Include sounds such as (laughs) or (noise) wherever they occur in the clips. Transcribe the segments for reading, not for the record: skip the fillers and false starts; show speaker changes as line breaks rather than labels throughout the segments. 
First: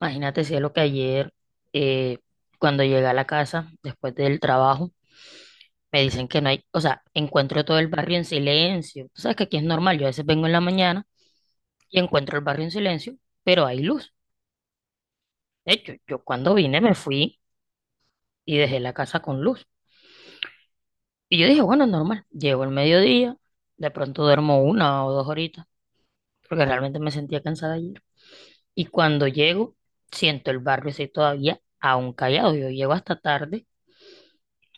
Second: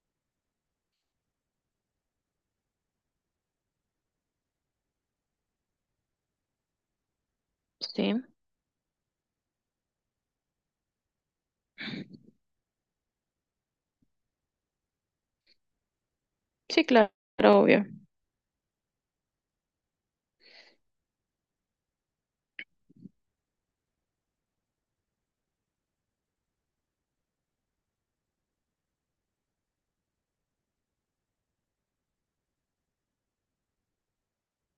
Imagínate, cielo, que ayer, eh, cuando llegué a la casa, después del trabajo, me dicen que no hay, o sea, encuentro todo el
Sí,
barrio en silencio. Tú sabes que aquí es normal, yo a veces vengo en la mañana y encuentro el barrio en silencio, pero hay luz. De hecho, yo cuando vine
sí,
me
claro,
fui
obvio.
y dejé la casa con luz. Y yo dije, bueno, normal, llego el mediodía, de pronto duermo una o dos horitas, porque realmente me sentía cansada ayer. Y cuando llego, siento el barrio así todavía aún callado. Yo llego hasta tarde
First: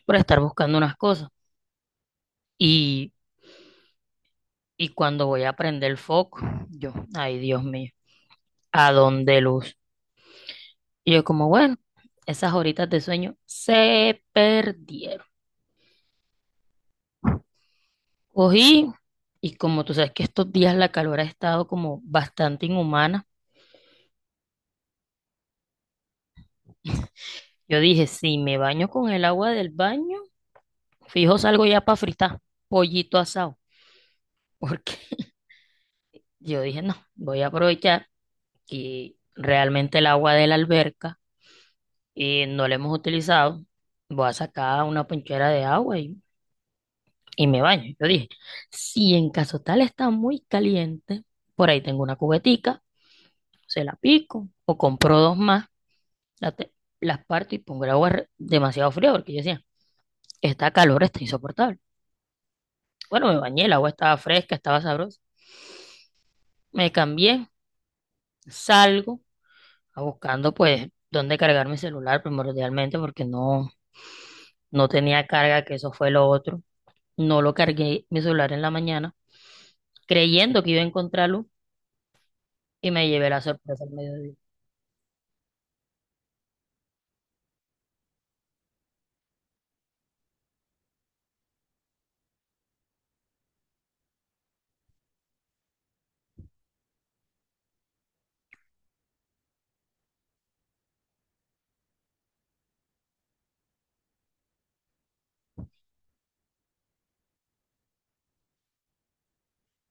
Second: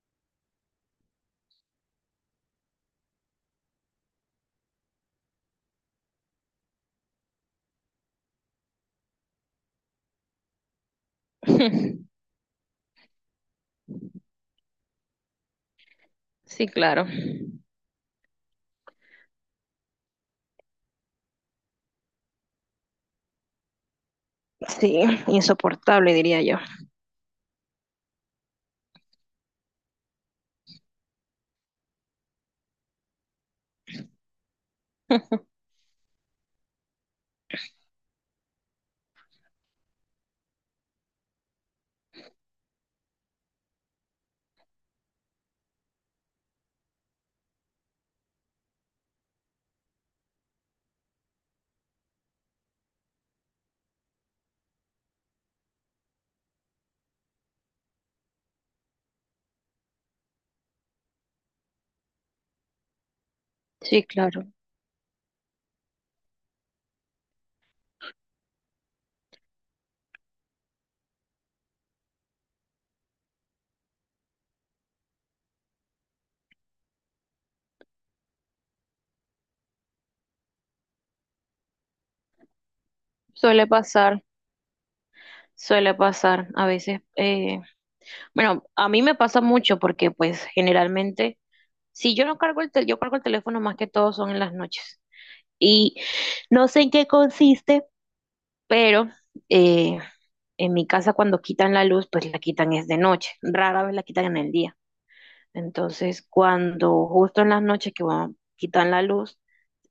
por estar buscando unas cosas. Y Y cuando voy a prender el foco, yo, ay Dios mío, ¿a dónde luz? Y yo como, bueno,
(laughs)
esas horitas de sueño se perdieron.
Sí, claro.
Cogí y como tú sabes que estos días la calor ha estado como bastante inhumana,
Sí, insoportable, diría yo.
yo dije, si me baño con el agua del baño, fijo salgo ya para fritar pollito asado, porque
(laughs)
(laughs) yo dije, no, voy a aprovechar que realmente el agua de la alberca no la hemos utilizado, voy a sacar una ponchera de agua y me baño. Yo dije, si en caso tal está muy caliente, por ahí tengo una cubetica, se la pico o compro dos más, la te- las parto y pongo el agua demasiado fría porque yo decía, está calor está insoportable. Bueno, me bañé, el agua
Sí,
estaba
claro.
fresca, estaba sabrosa. Me cambié, salgo a buscando pues dónde cargar mi celular primordialmente porque no tenía carga, que eso fue lo otro. No lo cargué mi celular en la mañana creyendo que iba a encontrarlo y me llevé la
Suele
sorpresa al
pasar,
mediodía.
suele pasar. A veces, bueno, a mí me pasa mucho porque pues generalmente, si yo no cargo el teléfono, yo cargo el teléfono más que todo son en las noches. Y no sé en qué consiste, pero eh, en mi casa cuando quitan la luz, pues la quitan es de noche. Rara vez la quitan en el día. Entonces, cuando justo en las noches que quitan la luz,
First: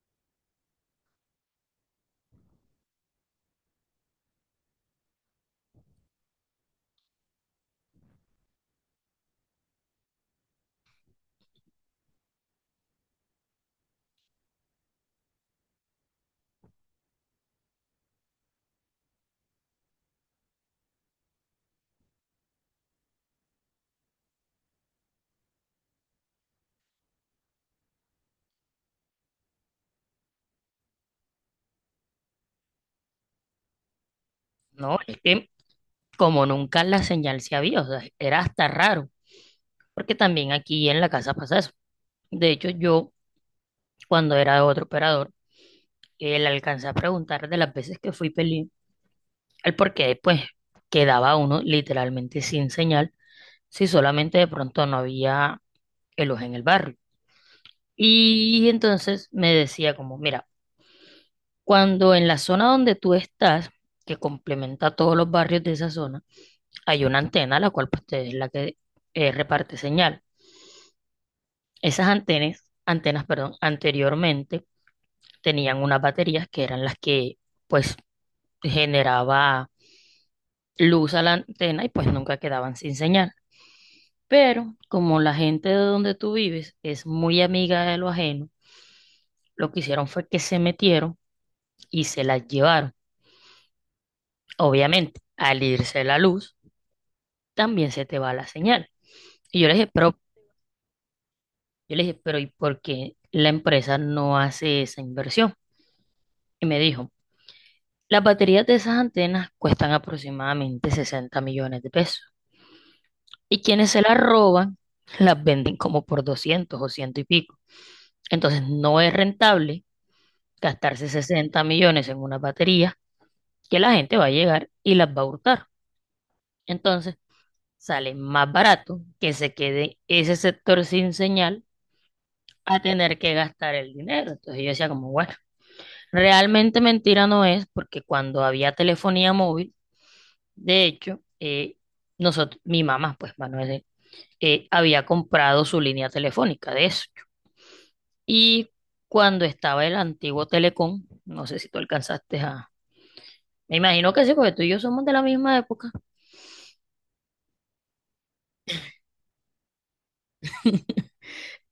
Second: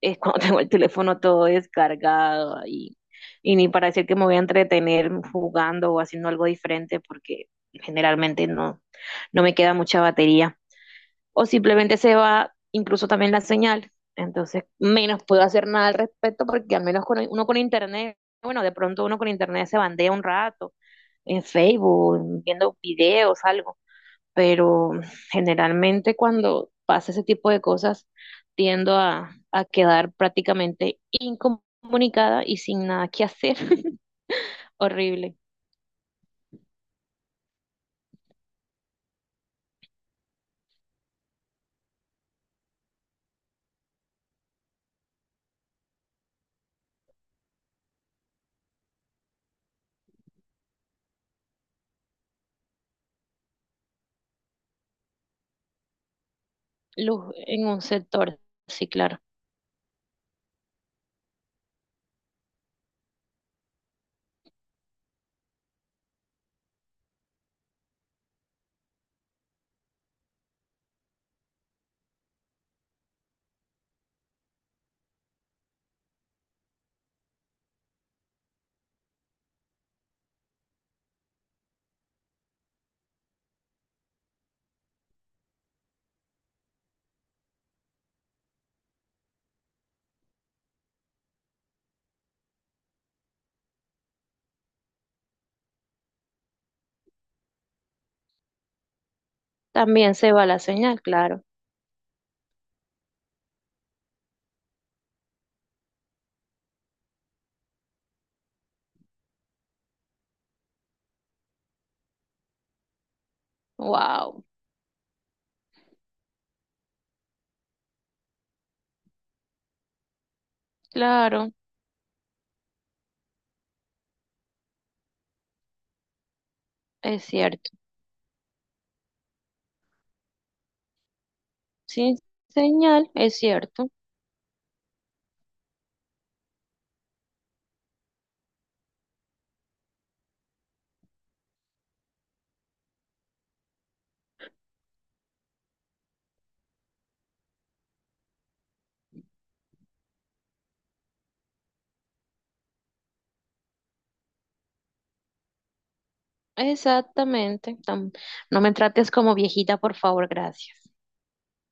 es cuando (laughs) tengo el teléfono todo descargado ahí. Y ni para decir que me voy a entretener jugando o haciendo algo diferente, porque generalmente no, no me queda mucha batería. O simplemente se va incluso también la señal. Entonces, menos puedo hacer nada al respecto, porque al menos con uno con internet, bueno, de pronto uno con internet se bandea un rato en Facebook, viendo videos, algo, pero generalmente cuando pasa ese tipo de cosas tiendo a quedar prácticamente incomunicada y sin nada que hacer. (laughs)
No, es
Horrible.
que como nunca la señal se había, o sea, era hasta raro, porque también aquí en la casa pasa eso. De hecho, yo cuando era otro operador, le alcancé a preguntar de las veces que fui peli, el por qué pues quedaba uno literalmente sin señal, si solamente de pronto no había ellos en el barrio.
Luz en un sector,
Y
sí, claro.
entonces me decía como, mira, cuando en la zona donde tú estás, que complementa todos los barrios de esa zona, hay una antena, la cual pues, es la que reparte señal. Esas antenas, perdón, anteriormente tenían unas baterías que eran las que pues generaba luz a la antena y pues nunca quedaban sin señal. Pero como la gente de donde tú vives es muy amiga de lo ajeno, lo que hicieron fue que se metieron y se las llevaron. Obviamente, al irse la luz, también se te va la señal. Y yo le dije,
También
pero,
se va la señal, claro.
yo le dije, pero ¿y por qué la empresa no hace esa inversión? Y me dijo, las baterías de esas antenas cuestan aproximadamente 60 millones de pesos. Y quienes se las
Wow,
roban, las venden como por 200 o ciento y pico. Entonces no es rentable gastarse
claro,
60 millones en una batería que la gente va a llegar y las va a hurtar. Entonces
es cierto.
sale más barato que se quede ese sector sin señal
Sin
a
señal,
tener que
es
gastar
cierto.
el dinero. Entonces yo decía como, bueno, realmente mentira no es porque cuando había telefonía móvil, de hecho, nosotros, mi mamá, pues Manuel, había comprado su línea telefónica, de eso. Y cuando estaba el antiguo Telecom, no sé si tú alcanzaste a... Me imagino que sí, porque tú y yo somos de la misma época.
Exactamente. No me trates como viejita, por favor, gracias.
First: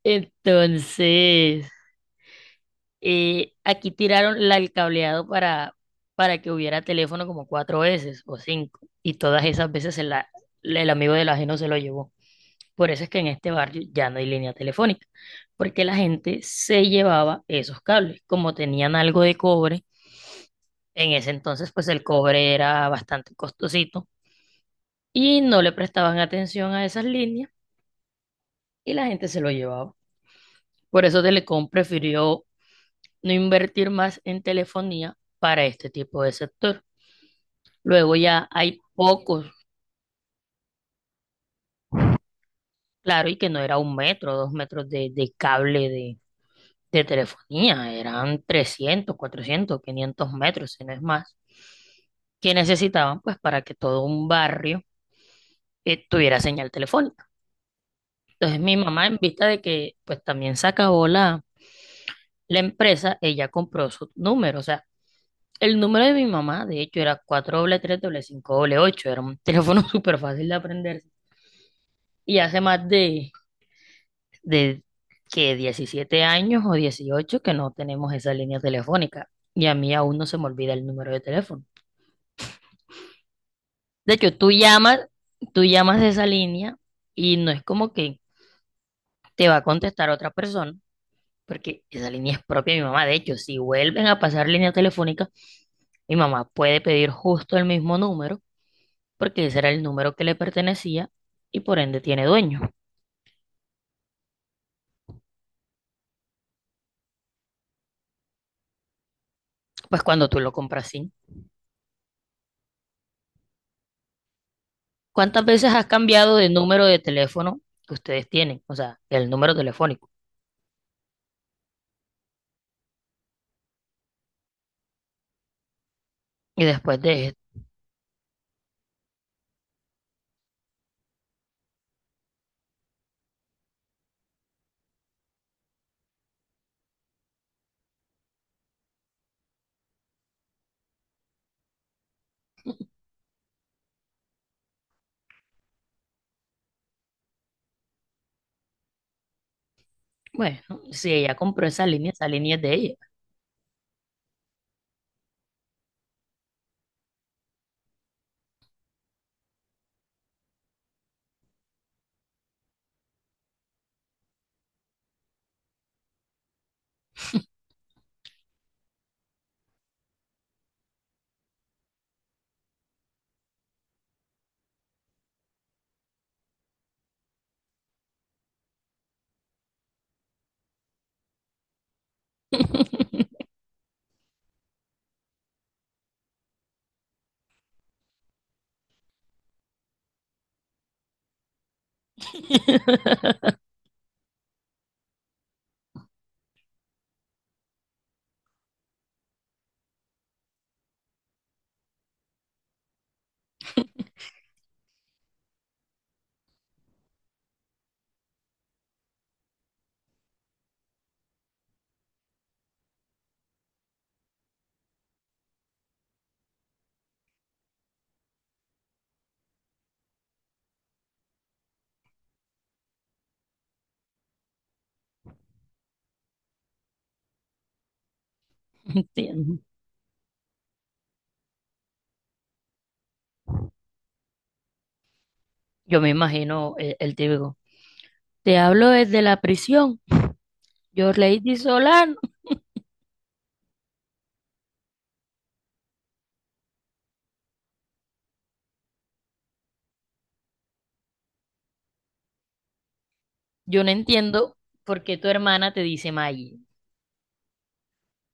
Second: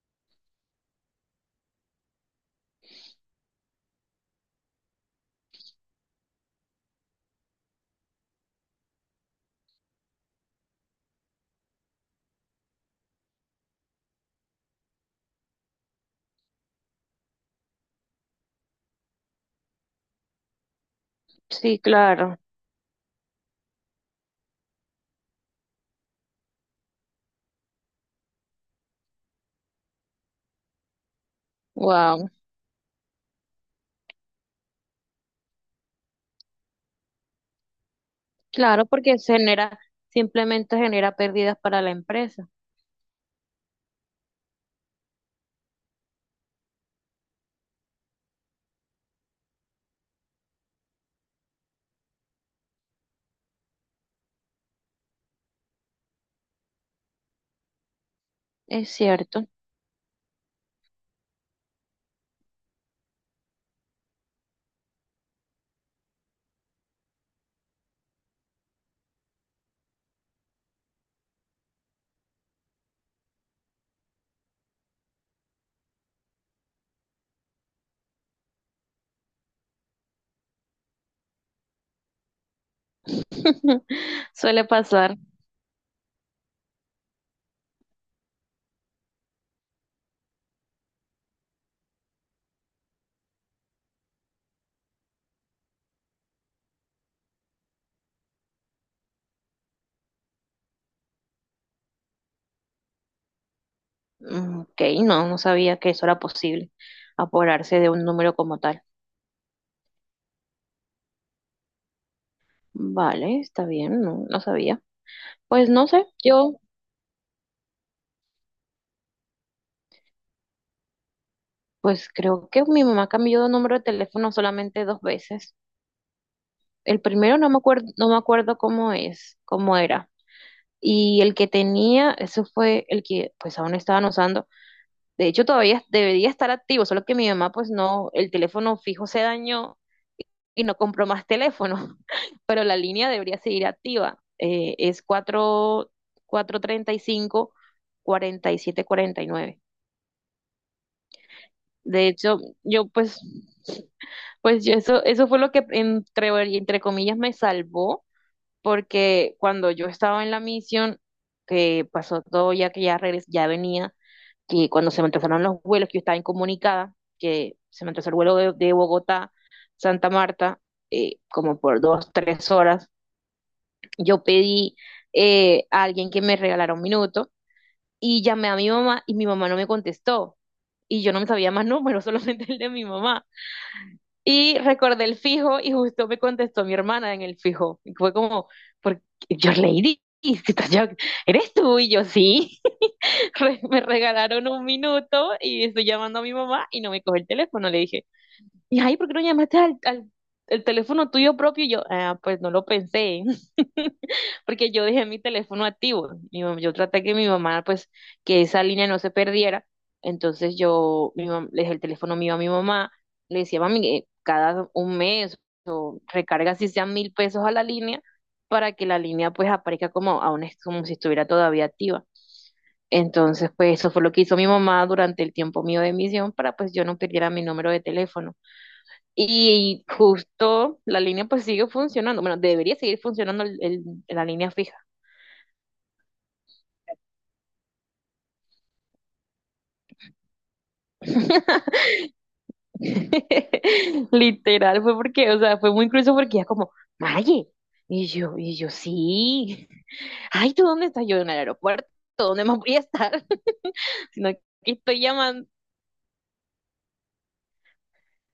Entonces, aquí tiraron la, el cableado para que hubiera teléfono como cuatro veces o cinco. Y todas esas veces el amigo del ajeno se lo llevó. Por eso es que en este barrio ya no hay línea telefónica, porque la gente se llevaba esos cables. Como tenían algo de cobre, en ese entonces
Sí,
pues el
claro.
cobre era bastante costosito y no le prestaban atención a esas líneas y la gente se lo llevaba. Por eso Telecom
Wow,
prefirió no invertir más en telefonía para este tipo de sector. Luego ya hay
claro, porque se
pocos,
genera, simplemente genera pérdidas para la empresa.
claro, y que no era un metro, dos metros de cable de telefonía, eran 300, 400, 500 metros, si no es más, que necesitaban pues para que todo un barrio tuviera señal telefónica. Entonces mi
Es
mamá, en vista
cierto.
de que pues también se acabó la empresa, ella compró su número, o sea, el número de mi mamá, de hecho, era 433-588, era un teléfono (laughs) súper fácil de aprenderse. Y hace más de que 17 años o 18 que no tenemos esa línea telefónica. Y a mí aún no se me olvida el número de teléfono.
(laughs)
De hecho,
Suele pasar.
tú llamas de esa línea y no es como que te va a contestar otra persona, porque esa línea es propia de mi mamá. De hecho, si vuelven a pasar línea telefónica, mi mamá puede pedir justo el mismo número, porque ese era el número que le pertenecía y por ende tiene dueño.
Mm, Ok, no, no sabía que eso era posible, apoderarse de un número como tal.
Pues cuando tú lo compras sin.
Vale, está bien, no, no sabía.
¿Cuántas
Pues
veces has
no sé,
cambiado de número de teléfono que ustedes tienen? O sea, el número telefónico.
pues creo que mi mamá cambió de número de teléfono solamente dos veces.
Y después
El
de
primero no me
esto,
acuerdo, no me acuerdo cómo es, cómo era. Y el que tenía, eso fue el que pues aún estaban usando. De hecho, todavía debería estar activo, solo que mi mamá, pues no, el teléfono fijo se dañó y no compró más teléfono, (laughs) pero la línea debería seguir activa. Es cuatro, cuatro treinta y cinco, cuarenta y siete cuarenta y nueve.
bueno, si ella compró
De
esa
hecho,
línea es de
yo
ella.
pues, pues yo eso fue lo que entre comillas me salvó, porque cuando yo estaba en la misión, que pasó todo ya que ya venía, que cuando se me atrasaron los vuelos, que yo estaba incomunicada, que se me atrasó el vuelo de Bogotá, Santa Marta, como por dos, tres horas, yo pedí a alguien que me regalara un minuto y llamé a mi mamá y mi mamá no me contestó. Y yo no me sabía más (laughs) números, solamente el de mi mamá. Y recordé el fijo y justo me contestó mi hermana en el fijo. Y fue como, porque yo Lady, si (laughs) estás eres tú y yo sí. (laughs)
(laughs)
Me regalaron un minuto y estoy llamando a mi mamá y no me coge el teléfono. Le dije, y ay, ¿por qué no llamaste al, el teléfono tuyo propio? Y yo, ah, pues no lo pensé, (laughs) porque yo dejé mi teléfono activo. Yo traté que mi mamá, pues, que esa línea no se perdiera. Entonces le dejé el teléfono mío a mi mamá, le decía, mami, cada un mes o recarga si sean 1.000 pesos a la línea para que la línea pues aparezca como, aún es como si estuviera todavía activa. Entonces, pues eso fue lo que hizo mi mamá durante el tiempo mío de misión para pues yo no perdiera mi número de teléfono.
Entiendo.
Y justo la línea pues sigue funcionando. Bueno, debería seguir funcionando la línea fija.
Yo me imagino el, típico. Te hablo desde la prisión. Yo, Lady Solano.
(laughs) Literal fue porque, o sea, fue muy incluso porque ya como, Maye. Y yo, sí. (laughs) Ay, ¿tú dónde estás? Yo en el aeropuerto. ¿Dónde más voy a estar?
Yo no
(laughs) Sino que
entiendo
estoy
por qué tu
llamando.
hermana te dice Maggie.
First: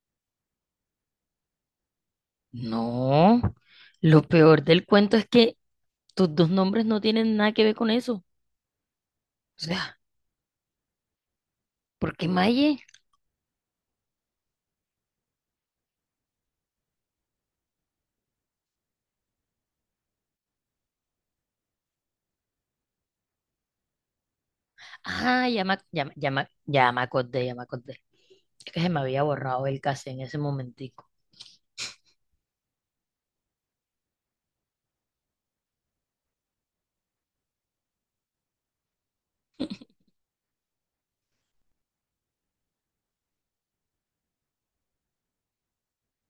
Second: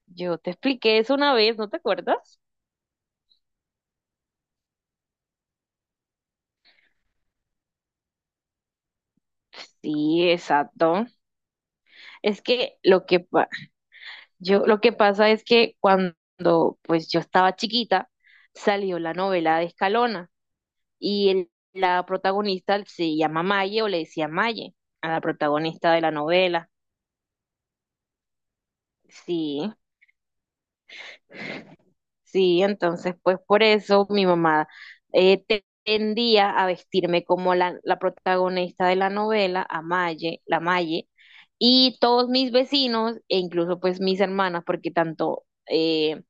Yo te expliqué eso una vez, ¿no te acuerdas?
No. Lo peor del cuento es que tus dos nombres no tienen nada que ver con eso. O sea,
Sí, exacto.
¿por qué
Es que
Maggie?
lo que, pa- Yo lo que pasa es que cuando pues yo estaba chiquita salió la novela de Escalona y la protagonista se llama Maye o le decía Maye a la
Ah,
protagonista de la novela.
ya me acordé, ya me acordé. Es que se me había borrado
Sí,
el cassette en ese momentico.
sí, entonces pues por eso mi mamá tendía a vestirme como la protagonista de la novela, a Maye, la Maye, y todos mis vecinos e incluso pues mis hermanas, porque tanto... eh,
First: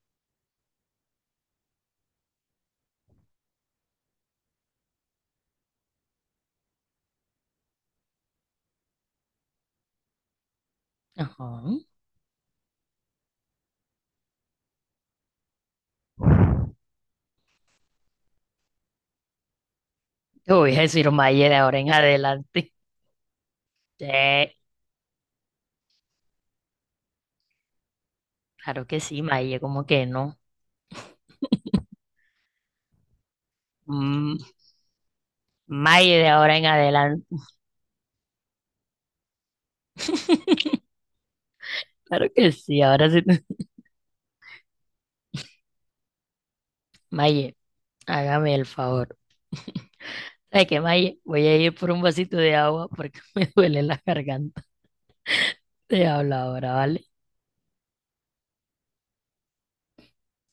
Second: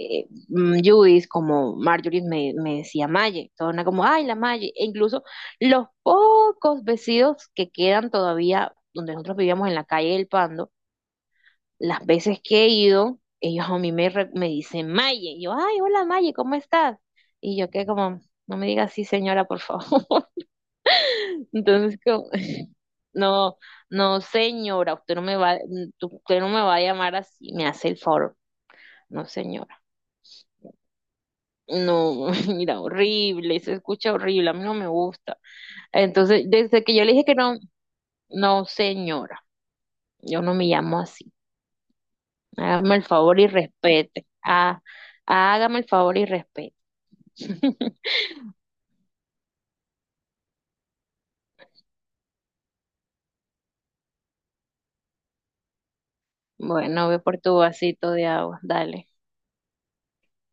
eh, mm, Judith, como Marjorie me decía Maye, toda una como, ay, la Maye, e incluso los pocos vestidos que quedan todavía donde nosotros vivíamos en la calle del Pando,
Ajá.
las veces que he ido, ellos a mí me dicen Maye, y yo, ay, hola Maye, ¿cómo estás? Y yo que como, no me diga así señora, por favor, (laughs)
Te voy a decir Maggie de ahora en
entonces como,
adelante.
no,
Sí,
no señora, usted no me va a llamar así, me hace el favor,
claro que sí,
no
Maye,
señora.
como que no.
No, (laughs) mira, horrible, se escucha
Mm,
horrible, a mí no me gusta.
Maye de
Entonces,
ahora en
desde que yo le
adelante.
dije que no, no, señora, yo no me llamo así.
Claro que sí,
Hágame el
ahora sí. (laughs)
favor y respete. Ah, hágame el favor y respete.
Maye,
(laughs)
hágame el favor. ¿Sabes qué, Maye? Voy a ir por un vasito de agua porque (laughs) me duele la garganta. Te hablo ahora,
Bueno,
¿vale?
ve por tu vasito de agua, dale.